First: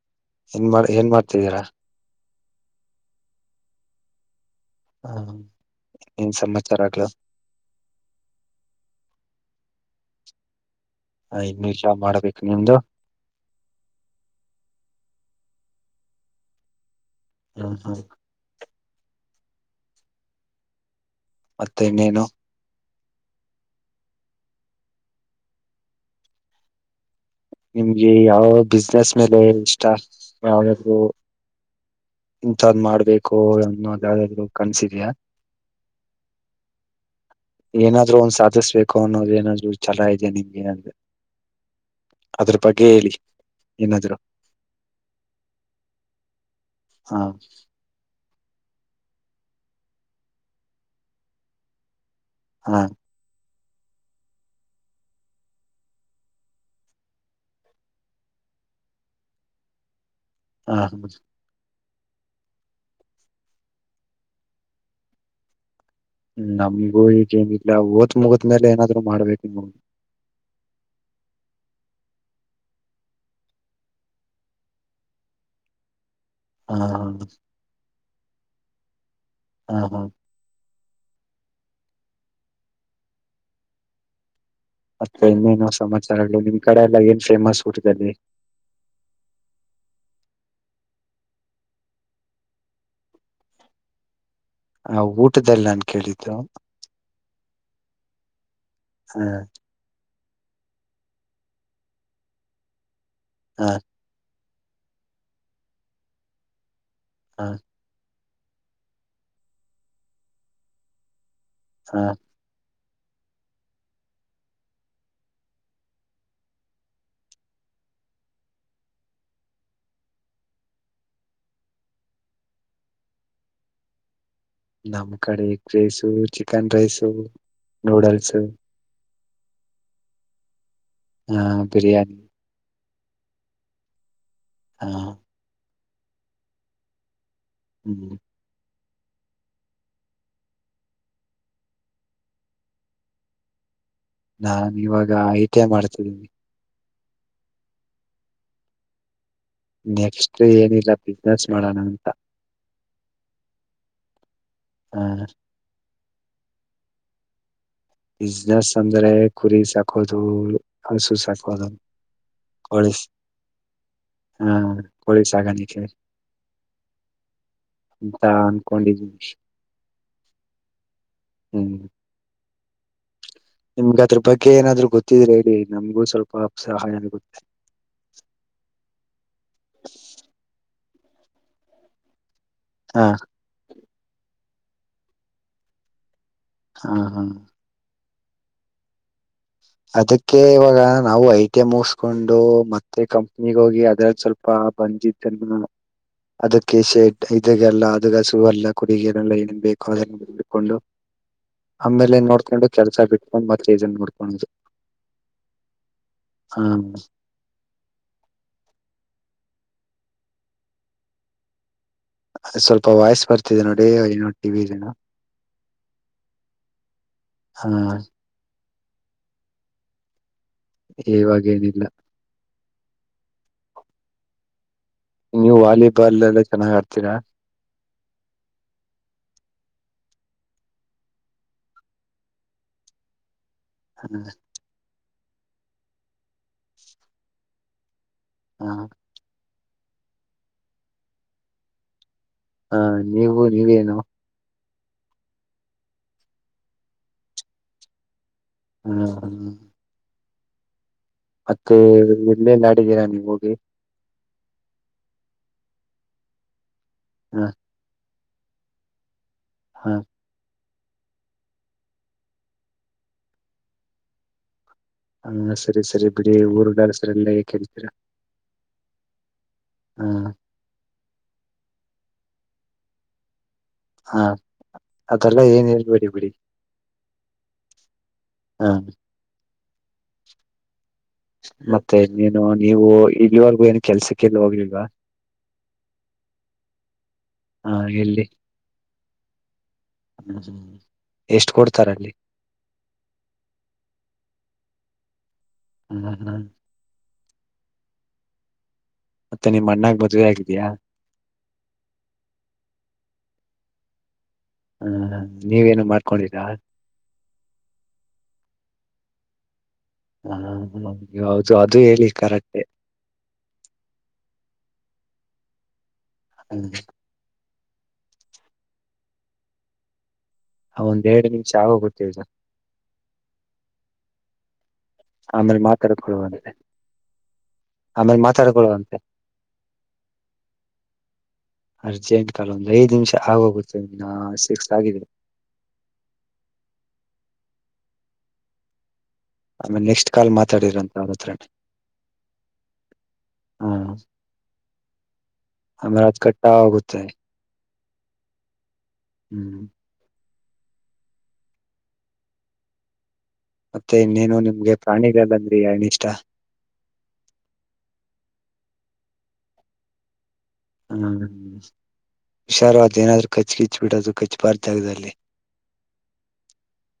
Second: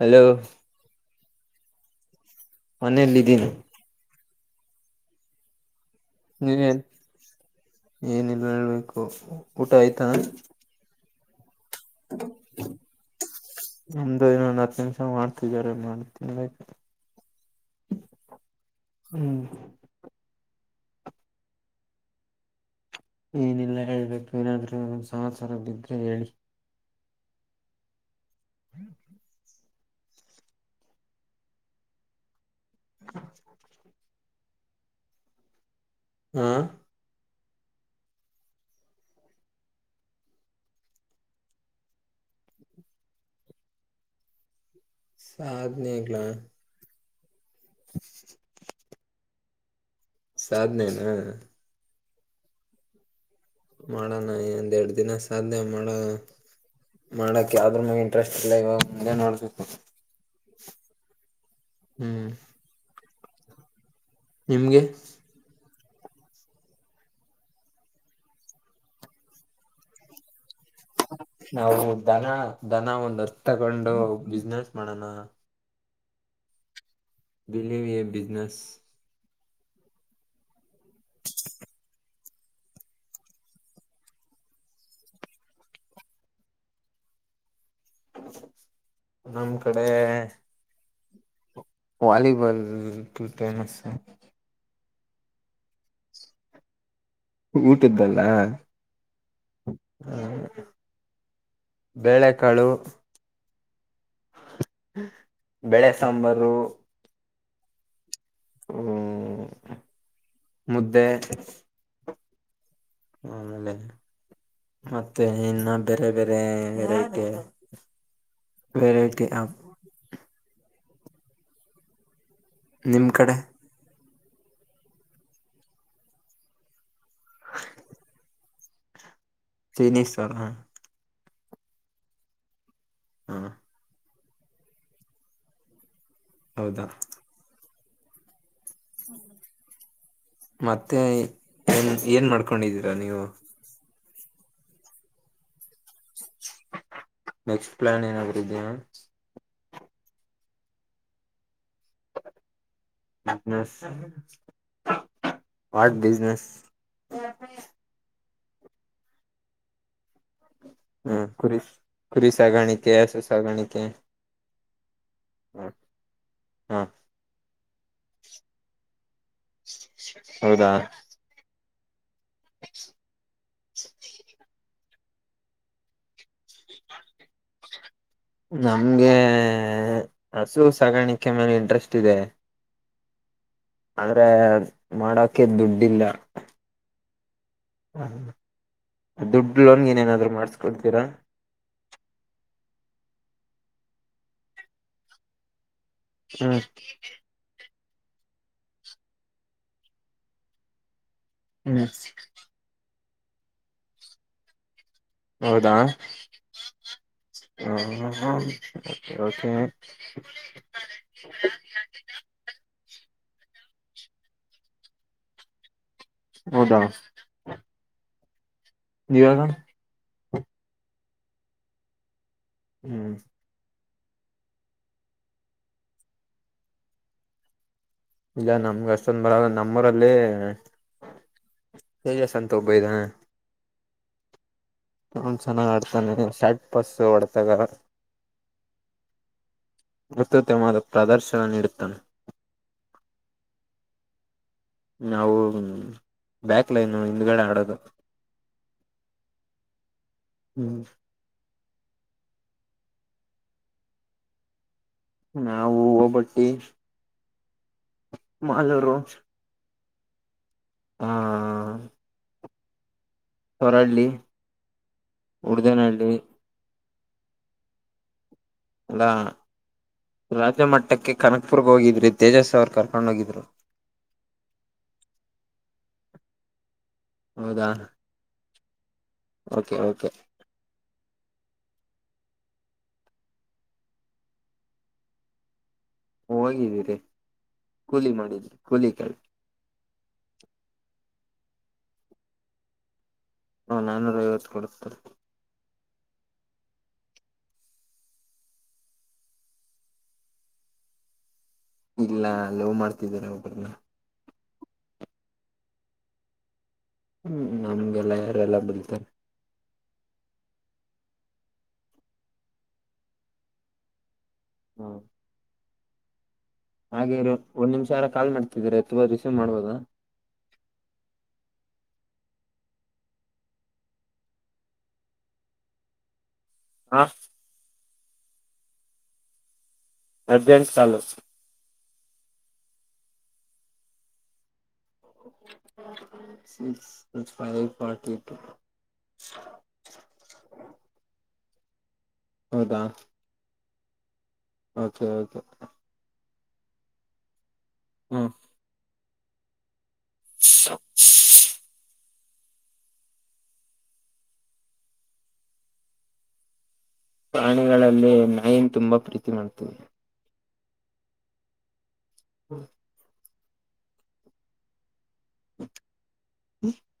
hello ಏನ್ ಮಾಡ ಏನ್ ಮಾಡ್ ೀರಾ ಮನೇೆಯಲ್ಲಿ ಇದಿದ್ದೀನ ಹಾ ನೀನ್ ಏನಲ್ ಹೇಳ್ಬೇಕು ಉಟಾಯತಾ ಆಯ್ತು ನಿಮ್ಧು ಇನ್ನೊಂದು ಹತ್ತು ನಿಮಿಷ ಮಾಡ್ತ ಹಗಾರ ಮಾಡ್ ತಿನ್ಬೇಕ ಹಾ ಹಾ ಹ್ಮ್ ಮತ್ತೆ ಇನ್ನೇನು ಏನಿಲ್ಲ ಹೇಳ್ಬೇಕು ಏನಾದ್ರೂ ಒಂದ್ ಸಸರ ಬಿದ್ರೆ ಹೇಳಿ ನಿಮಗೆ ಯಾವ ಬಿಸ್ನೆಸ್ ಮೇಲೆ ಇ ಇಂಂತದಾದ್ ಮಾಡ್ಬೇಕು ಅನ್ನೋದ ಯಾವಾದ್ರು ಕನ್ಸರಿಿಯಾ ಹಾ ಏನಾದ್ರು ಒಂದ್ ಸಾಧಿಸ್ಬೇಕು ಅನ್ನೋದ ಏನಾದ್ರು ಛಲ ಇದೆ ನಿಮ್ಗೆ ಏನಾದ್ರೆ ಅದ್ರ ಬಗ್ಗೆ ಹೇಳಿ ಏನಾದ್ರುೂ ಸಾಧನಗ್ಲಾ ಹಾ ಸಾಧನೆನಾ ಹಾ ಮಾಡೋಣ ಇಂದೆರಡ್ ದಿನ ಸಾಧ್ಯ ಮಾಡ ಮಾಡಕ್ ಯಾವ್ರ ಮ ಇಂಟ್ರೆಸ್ಟ್ ಇಲ್ಲ ಇವಾಗ ಮುಂದೆ ನೋಡ್ಬೇಕು ಹಾ ಹ ಹ್ಮ್ ನಿಮಗೆ ಹ್ಮ್ ನಮ್ಗೂ [unintelligible] ಓತ್ ಮುಗ್ದ್ಮೇಲೆ ಏನಾದ್ರು ಮಾಡ್ಬೇಕು ನೋ ನಾವು ದನ ದನ ಒಂದ್ ಹತ್ ತಗೊಂಡು ಬಿಸ್ನೆಸ್ ಮಾಡಣ ಹ್ಮ ಹ ಬಿಲೀವ್ ಎ ಬಿಸ್ನೆಸ್ ಹಾ ಹಾ ಮತ್ತೆ ಇನ್ನೇನು ಸಮಾಚಾರ್ಗಳು ನಿಮ್ ಕಡೆ ಎಲ್ಲಾ ಏನ್ ಫೇಮಸ್ ಊಟದಲ್ಲಿ ನಮ್ ಕಡೆ ವಾಲಿಬಾಲ್ ಫುಲ್ ಫೇಮಸ್ ಆ ಊಟದಲ್ ನಾನ್ ಕೇಳಿದ್ದು ಊಟ್ದಲ್ಲ ಹ್ಮ್ ಹ್ಮ ಬೇಳೆಕಾಳು ಹಾ ಬೇಳೆ ಸಾಂಬಾರು ಹಾ ಹ್ಮ ಮುದ್ದೆ ಹಾ ಆಮೇಲೆ ಮತ್ತೆ ಇನ್ನ ಬೇರೆ ಬೇರೆ ವೆರೈಟಿ ವೆರೈಟಿ ಹಾ ನಿಮ್ ಕಡೆ ನಮ್ಮ್ ಕಡೆ egg rice, chicken rice noodles Chinese ಅವ್ರ ಹಾ ಬಿರಿಯಾನಿ ಹಾ ಹಾ ಹೌದಾ ಹ್ಮ್ ಮತ್ತೆ ಏನ್ ಏನ್ ಮಾಡ್ಕೊಂಡಿದ್ದೀರಾ ನೀವು ನಾನ್ ಇವಾಗ ಐ ಟಿ ಐ ಮಾಡ್ತಿದ್ದೀನಿ ನೆಕ್ಸ್ಟ್ ಪ್ಲಾನ್ ಏನಾದ್ರು ಇದಿಯಾ ನೆಕ್ಸ್ಟ್ ಏನಿಲ್ಲ ಬಿಸ್ನೆಸ್ ಮಾಡೋಣ ಅಂತ [inaudible] ಹ ವಾಟ್ ಬಿಸ್ ನಸ್ [unintelligible] ಬಿಸ್ನೆಸ್ ಅಂದ್ರೆ ಕುರಿ ಸಾಕು ಕೊದು ಹಸು ಹ್ಮ ಕುರಿ ಸಾಕೋದು, ಕುರಿ ಕೋಳಿ ಸಾಗಾಣಿಕೆ ಹಸು ಸಾಗಾಣಿಕೆ ಹಾ ಕೋಳಿ ಸಾಕಾಣಿಕೆ ಹ ಅಂತ ಅನ್ಕೊಂಡಿದ್ದೀವಿ ಹೌದಾ ಹ್ಮ್ [inaudible] ನಿಮ್ಗ್ ಅದ್ರು ಬಗ್ಗೆ ಏನಾದ್ರು- ಗೊತ್ತಿದ್ರೆ ಹೇಳಿ ನಮ್ಗೂ ಸ್ವಲ್ಪ ಸಹಾಯ ಆಗುತ್ತೆ ನಮ್ಗೆ ಹೇ ಹಸು [unintelligible] ಸಾಗಾಣಿಕೆ ಮೇಲೆ ಇಂಟ್ರೆಸ್ಟ್ ಇದೆ ಹಾ ಆದ್ರೆ ಮಾಡೋಕೆ ದುಡ್ಡಿಲ್ಲ ಹಾ ಹಾ ಹಾ ದುಡ್ಡು ಲೋನ್ಗೆ ಏನೇನಾದ್ರು ಅದಕ್ಕೆ ಇವಾಗ ಮಾಡಸ್ಕೊಡ್ತೀರಾ ನಾವು ಐ ಟಿ ಎ ಮುಗ್ಸ್ ಕೊಂಡು ಮತ್ತೆ ಕಂಪನಿಗೆ ಹೋಗಿ ಅದ್ರಲ್ಲಿ ಸ್ವಲ್ಪ ಬಂದಿದ್ದನ್ನ ಹ್ಮ್ ಅದಕ್ಕೆ ಶೆಟ್ ಇದಾಗಲ್ಲ ಅದು ಹಸು ಅಲ್ಲ ಕುರಿ ಅಲ್ಲ ಏನನ್ ಬೇಕು ಅದನ್ನು ಹುಡ್ಕೊಂಡು ಹ್ಮ್ ಆಮೇಲೆ ನೋಡ್ಕೊಂಡು ಕೆಲ್ಸ ಬಿಟ್ಟು ಒಂದ್ ಮತ್ತೆ ಇದನ್ ನೋಡ್ಕೊಂಡದು ಹೌದಾ ಹ [inaudible] ಅ ಸ್ವಲ್ಪ ವಾಯ್ಸ್ ಬರ್ತಿದೆ ನೋಡಿ ಏನೋ ಟಿವಿಲೆನೊ ಹೌದಾ ಇವಾಗ ಇವಾಗೇನಿಲ್ಲ ಹ್ಮ್ ನೀವು ವಾಲಿಬಾಲ್ ಎಲ್ಲಾ ಚೆನ್ನಾಗ್ ಆಡ್ತೀರಾ ಇಲ್ಲ ನಮ್ಗ ಅಷ್ಟೊಂದ ಬರಲ್ಲಾ ನಮ್ಮರಲ್ಲಿ ತೇಜಸ್ ಅಂತ ಒಬ್ಬ ಇದಾನೆ ಹ್ಮ ಅವನ್ ಚೆನಾಗ ಆಡ್ತಾನಿ ಶರ್ಟ್ ಪಸ್ ಹೊಡತಾಗ ಹಾ ಅತ್ತುತಮವಾದ ಪ್ರದರ್ಶನ ನೀಡುತ್ತಾನೆ ಹಾ ನೀವು ನೀವೇನು ನಾವು ಬ್ಯಾಕ್ ಲೈನ್ ಹಿಂದ್ಗಡೆ ಆಡೋದು ಹ್ಮ ಹ್ಮ ಹ್ಮ್ ಮತ್ತೆ ಇನ್ನೇನ್ ಆಡಿದ್ದೀರಾ ನೀವು ಅಲ್ಲಿ ನಾವು ಒಬಟ್ಟಿ ಹಾ ಮಾಲೂರು ಹಾ ಹ್ಮ್ ಹೊರಳ್ಳಿ ಹಾ ಸರಿ ಸರಿ ಉಡ್ದನಹಳ್ಳಿ ಬಿಡಿ ಊರುಡ ಲ್ಲ ಯಾಕೇಳ್ತೀರಾ ಅಲ್ಲಾ ರಾಜ ಮಟ್ಟಕ್ಕೆ ಕನಕ್ಪುರ್ ಹೋಗಿದ್ರಿ ತೇಜಸ್ ಅವ್ರು ಕರ್ಕೊಂಡ ಹೊಗಿದ್ರು ಹಾ ಅದೆಲ್ಲ ಏನ್ ಹೇಳ್ಬೇಡಿ ಬಿಡಿ ಹೌದಾ ಹಾ ಓಕೆ ಓಕೆ ಮತ್ತೆ ನೀನು ನೀವು ಇಲ್ಲಿವರೆಗೂ ಏನು ಕೆಲ್ಸಕ್ಕೆಲ್ಲ ಹೋಗ್ಲಿಲ್ವಾ ಹೋಗಿದ್ದೀರಿ ಹ ಕೂಲಿ ಎಲ್ಲಿ ಮಾಡಿದ ಕೂಲಿ ಕಲ್ ಎಷ್ಟು ಕೊಡ್ತಾರಲ್ಲಿ ಹ ನಾನೂರ ಐವತ್ತು ಕೊಡ್ತಾರೆ ಹ್ಮ ಹ್ಮ ಮತ್ತೆ ನಿಮ್ ಅಣ್ಣಾಗ ಮದವೆ ಆಗಿದಯಾ ಇಲ್ಲ ಲವ್ ಮಾಡ್ತಿದ್ದಿದ್ದಾರೆ ಒಬ್ರನ್ನ ಹಾ ನೀವೇನು ಮಾಡ್ಕೊಂಡೀರಾ [unintelligible] ಹ್ಮ್ ನಮ್ಗೆಲ್ಲ ಯಾರೆಲ್ಲ ಬಳ್ತಾರೆ ಹಾ ನಗೆ ಹೌದು ಅದು ಹೇಳಿ ಕರೆಕ್ಟೆ ಹಾ ಹ್ಮ್ ಹಾಗೆ ಇರಿ ಒಂದ್ ನಿಮಿಷಾರ ಕಾಲ್ ಮಾಡ್ತಿದ್ರಾ ಹೇತಬೋ [unintelligible] ರಿಸೀವ್ ಮಾಡಬೋದ ಹ ಒಂದ್ ಎರಡು ನಿಮಿಷ ಆಗೋಗುತ್ತೆ ಇದು ಆಮೇಲೆ ಮಾತಾಡ ಕೊಡು [unintelligible] ಹಾ ಆಮೇಲೆ ಮಾತಾಡಕುನ್ನುವಂತೆ [unintelligible] ಅರ್ಜೆಂಟ್ ಕಾಲ್ ಅರ್ಜೆಂಟ್ ಕಾಲ ಒಂದ್ ಐದು ನಿಮಿಷ ಆಗೋಗುತ್ತೆ ಇನ್ನ ಸಿಕ್ಸ್ ಆಗಿದೆ [unintelligible] ಫೈವ್ ಫಾರ್ಟಿ [unintelligible] ಆಮೇಲೆ ನೆಕ್ಸ್ಟ್ ಕಾಲ್ ಮಾತಾಡಿರಂತ ಅವ್ರತ್ತರ ಹೌದಾ ಹ ಓಕೆ ಓಕೆ ಆಗೋಗುತ್ತೆ [unintelligible] ಹ್ಮ ಹ್ಮ್ [unintelligible] ಮತ್ತೆ ಇನ್ನೇನು ನಿಮ್ಗೆ ಪ್ರಾಣಿಗಳ [unintelligible] ಬಂದ್ರ ಏನಿಷ್ಟ ಪ್ರಾಣಿಗಳಲ್ಲಿ ನಾಯಿನ ತುಂಬಾ ಪ್ರೀತಿ ಮಾಡ್ತವಿ ಹ್ಮ ಹುಷಾರು ಅದ್ ಏನಾದ್ರು ಕಚ್ ಗಿಚ್ಚ್ ಬಿಡೋದು ಕಚ್ಬರ್ದ್ [unintelligible] ಜಾಗದಲ್ಲಿ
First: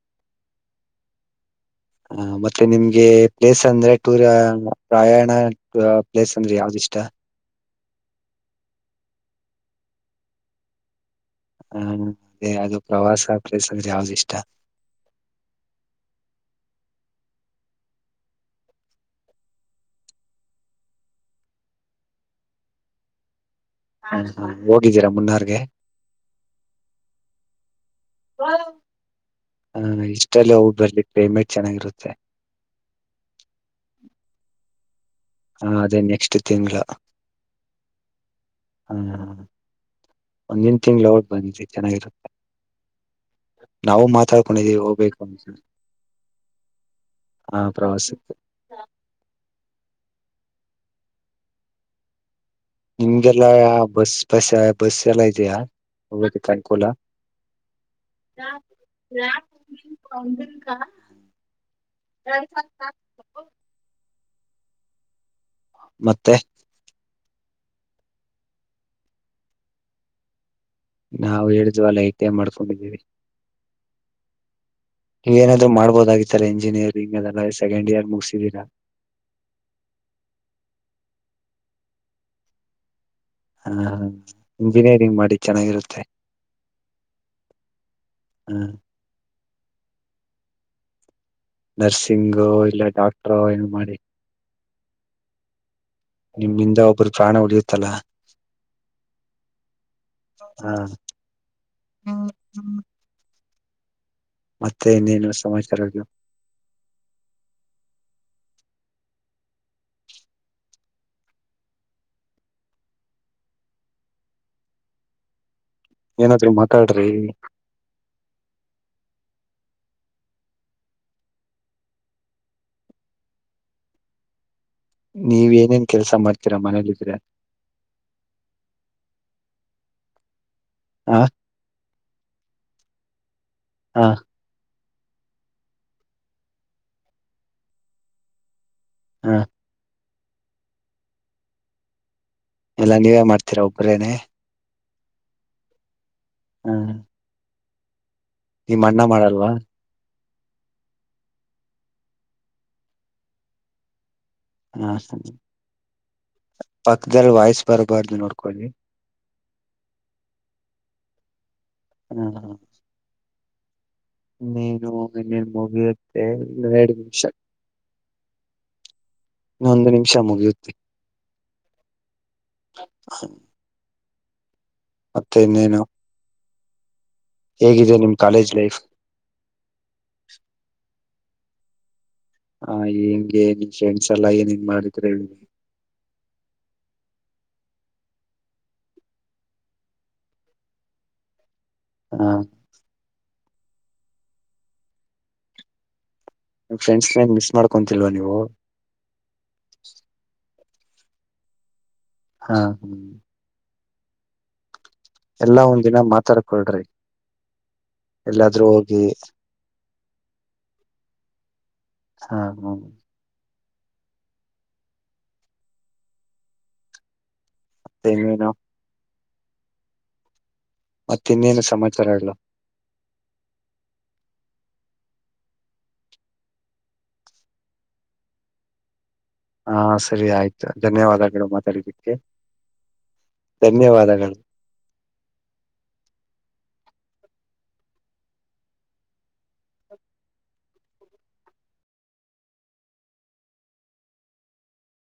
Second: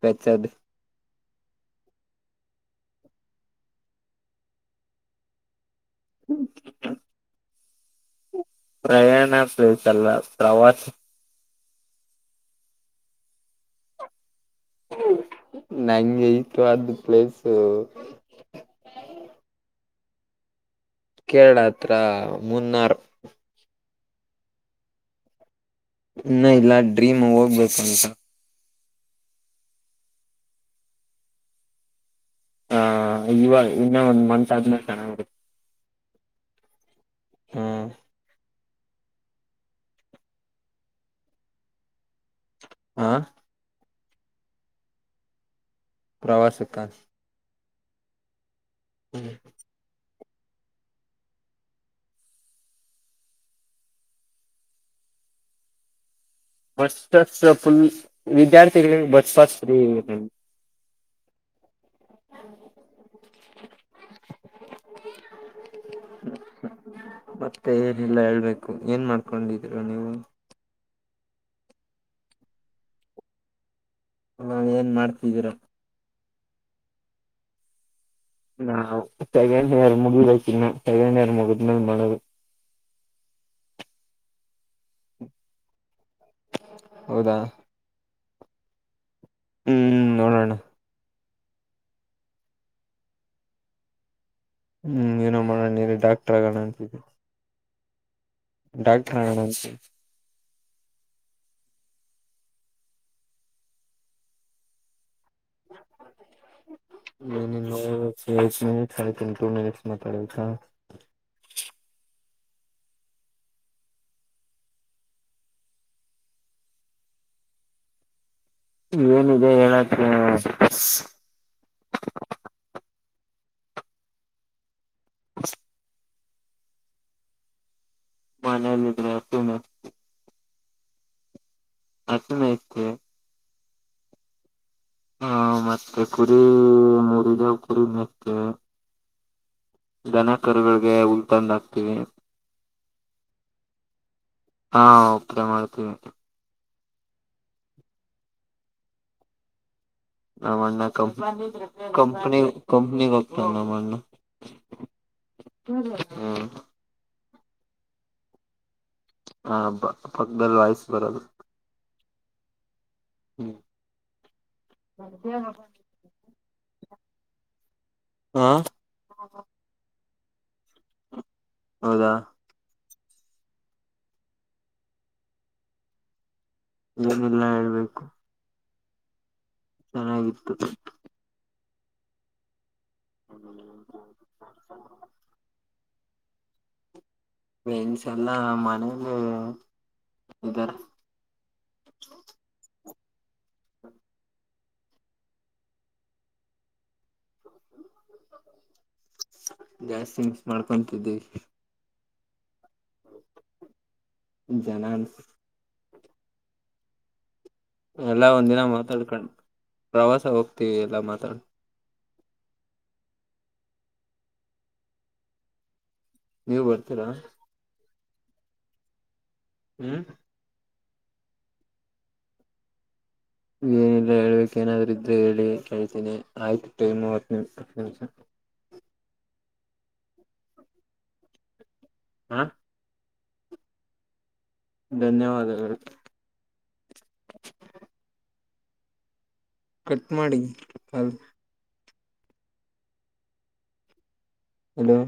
ಕಚ್ಚದು ಹ ಮತ್ತೆ ನಿಮ್ಗೆ ಪ್ಲೇಸ್ ಅಂದ್ರೆ ಟೂರ್ [unintelligible] ಪ್ರಯಾಣ ಪ್ಲೇಸ್ ಅಂದ್ರೆ ಯಾವ್ದ್ ಇಷ್ಟ ಪ್ರಯಾಣ ಪ್ಲೇಸ್ ಅಲ್ಲ [unintelligible] ಹಾ ಅದೇ ಅದು ಪ್ರವಾಸ ಪ್ಲೇಸ್ ಅಂದ್ರೆ ಯಾವ್ದ ಇಷ್ಟ ನಂಗೆ ಇಷ್ಟವದ್ [unintelligible] ಪ್ಲೇಸು ಕೇರಳ ಅತ್ತ್ರ ಮುನ್ನಾರು ಹ ಹಾ ಹೋಗಿದ್ದೀರಾ ಮುನ್ನಾರ್ಗೆ ಇನ್ನ ಇಲ್ಲ ಡ್ರೀಮ್ ಹಾಗ್ಬೇಕುಂತ ಹ ಇಷ್ಟಲ್ಲ ಹೋಗ ಬರ್ಲಿ ಕ್ಲೈಮೇಟ್ ಚೆನ್ನಾಗಿರುತ್ತೆ ಆ ಹ ಹ ಅದೇ ನೆಕ್ಸ್ಟ್ ತಿಂಗಳ ಹ್ಮ್ ಹಾ ಒಂದಿನ ತಿಂಗ್ಳ ೋಟ್ ಬಂದಿ ಚೆನ್ನಾಗಿರುತ್ತೆ ಹಾ ನಾವು ಮಾತಾಡ್ಕೊಂಡಿದೀವಿ ಹೋಗ್ಬೇಕು ಅಂದಸ ಪ್ರವಾಸಕ್ಕ ಆ ಪ್ರವಾಸಕ್ಕೆ ಊಂ ನಿಮ್ಗೆಲ್ಲಾ ಬಸ್ ಪಸ್ ಬಸ್ ಎಲ್ಲಾ ಇದೆಯಾ ಹೋಗೋದಕ್ಕೆ ಅನುಕೂಲ ಬಸ್ ಸ್ಟಾಪ್ ಫುಲ್ ವಿದ್ಯಾರ್ಥಿಗಳಿಗೆ ಬಸಪಾಸ್ ಫ್ರೀ ಇದೆ ಅಂ ಎ ಹ... ಮತ್ತೆ... ಮತ್ತೆ ಏನಿಲ್ಲ ಹೇಳ್ಬೇಕು ಏನ್ ಮಾಡ್ಕೊಂಡಿದೀರ ನೀವು ನಾವು ಹೇಳಿದ್ವಲ್ಲ ಐ ಟಿ ಐ ಮಾಡ್ಕೊಂಡಿದ್ದೀವಿ ಏನ್ ಮಾಡ್ತಿದೀರ ಕ್ಲಿಯರ್ ಆದ್ರೂ ಮಾಡ್ಬೋದ ಈ ಥರ ಇಂಜಿನಿಯರಿಂಗ್ ಅದೆಲ್ಲ ಸೆಕಂಡ್ ಇಯರ್ ಮುಗಿದ ಆ ಮತ್ತೆ ಎನ್ ಹೇಳಿ ಮುಗಬೇಕ ಇನ್ನು ಫೈನಲ್ ಹಿಯರ್ ಮುಗಿದ್ಮೇಲೆ ಮಾಡೋದು ಹಾ... ಇಂಜಿನಿಯರಿಂಗ್ ಮಾಡಿ ಚೆನ್ನಾಗಿರುತ್ತೆ ಹೌದಾ... ಊಂ ಊಂ ನೋಡೋಣ ನರ್ಸಿಂಗು ಇಲ್ಲ ಡಾಕ್ಟ್ರ ಏನ್ ಮಾಡಿ ಊಂ ಏನೋ ಮಾಡೋಣ ನೀ ನಿಮ್ಮಿಂದ ಒಬ್ಬರು ಪ್ರಾಣ ಉಳಿಯುತ್ತೆ ಅಲ ಡಾಕ್ಟರ್ ಅಗನ ಅಂತ ಹಾ.... ಮತ್ತೆ ಇನ್ನೇನು ಸಮಾಚಾರಗಳು ನೀನಿನ್ನು ಸೆವೆನ್ ಮಿನಿಟ್ ಕಳೆತು ಇನ್ನೂ ಟು ಮಿನಿಟ್ಸ್ ಮಾತಡ ಏನಾದ್ರೂ ಮಾತಾಡ್ರಿ ಏನಿದೆ ಹೇಳಕ್ಕೆ ನೀವ್ ಏನೇನ್ ಕೆಲ್ಸ ಮಾಡ್ ಡ್ತೀರಾ ಮನೇಲಿ ಇದ್ರೆ ಮನೇಲಿ ಇದ್ರೆ ಅತಿನಿ ಹ.. ಆಸೀನ ಇಚೆ ಹಾ... ಹಾ... ಮತ್ತೆ ಕುರಿ ಮೂರು ಇದಾವೆ ಕುರಿ ಮೇಕೆ ಆ... ದನ ಕರುಗಳಗೆ ಹುಲ್ಲೂ ತಂದು ಅಕ್ತಿವಿ ಎಲ್ಲಾ ನೀವೇ ಮಾಡ್ತೀರಾ ಒಬರೇನೆೇ ಹಾ ಒಬ್ನೇ ಮಾಡ್ತೀವಿ ಊಂ... ನೀಮ ಅಣ್ಣ ಮಾಡಲ್ವಾ ನಮಣ್ಣ ಕಂ ಕಂಪ ಕಂಪನಿ ಹೋಗುತ್ತಾನೆ ನಮ್ ಅಣ್ಣ ಹ.... ಸರಿ ಹ... ಪಕ್ಕದಲ್ಲಿ ವಾಯ್ಸ್ ಬರಬಾರದು ನೋಡ್ಕೊಳ್ಳಿ ಹ ಪ ಪಕ್ಕದಲ್ಲಿ ವಯಸ್ ಬರೋದು ಹ್ಮ ಹ ಹ್ಮ ನೀನು ಇನ್ನೇನ್ ಮುಗಿಯುತ್ತೆ ರೆಡಿ ಶಕ್ ಹಾ [inaudible] ವಿಷ ಮುಗಿಯುತ್ತೆ [inaudible] ಹೌದಾ [unintelligible] ಮತ್ತೆ ಇನ್ನೇನು ಏನೆಲ್ಲಾ ಹೇಗಿದೆ ಹೇಳ್ಬೇಕು ನಿಮ್ ಕಾಲೇಜ್ ಲೈಫ್ ಚೆನ್ನಾಗಿತ್ತು ಹಾ ಹೆಂಗೆ ನಿನ್ ಫ್ರೆಂಡ್ಸ್ ಎಲ್ಲಾ ಏನ್ ಏನ್ ಮಾಡಿದ್ರ ಹೇಳಿ ಮೆನ್ಸ ಎಲ್ಲಾ ಮನೇಲಿ ಇದಾರೆ ಹಾ ನಿಮ್ ಫ್ರೆಂಡ್ಸ್ ಮಿಸ್ ಮಾಡ್ಕೊತಿಲ್ವಾ ನೀವು ಮಾಡ್ಕೊತಿದ್ದೀವಿ ಹಾ ಹ್ಮ್ [inaudible] ಜನನ್ ಎಲ್ಲಾ ಒಂದಿನ ಮಾತಾಡ್ಕೊಳ್ರಿ ಎಲ್ಲಾ ಒಂದಿನ ಎಲ್ಲಾದ್ರೂ ಹೋಗಿ ಮಾತಾಡ್ಕಂಡ ಪ್ರವಾಸ ಹೋಗ್ತಿವಿ ಎಲ್ಲಾ ಮಾತಾಡ್ ಹಾ ಹ ನೀವು ಬರ್ತೀರಾ ಮತ್ತೇ ಇನ್ನೇನು ಹ್ಮ ಮತ್ತ ಇನ್ನೇನು ಸಮಾಚಾರ ಎಲ್ಲ ನೀ ಏನಿಲ್ಲ ಹೇಳಳ್ಬೇಕೇನಾದರೂ ಇದ್ದ್ರ ಹೇಳಿ ಕೆಳ್ತೀನಿ ಆಯ್ತ ಟೈಮ್ ಮೂವತ್ತು ನಿಮಿಷ [unintelligible] ಹಾ ಸರಿ ಆಯ್ತು ಧನ್ಯವಾದಗಳು ಮಾತಾಡಿದವಿ ಹಾ ಧನ್ಯವಾದಗಳು ಧನ್ಯವಾದಗಳು ಕಟ್ ಮಾಡಿ ಕಾಲ್ ಹಲೋ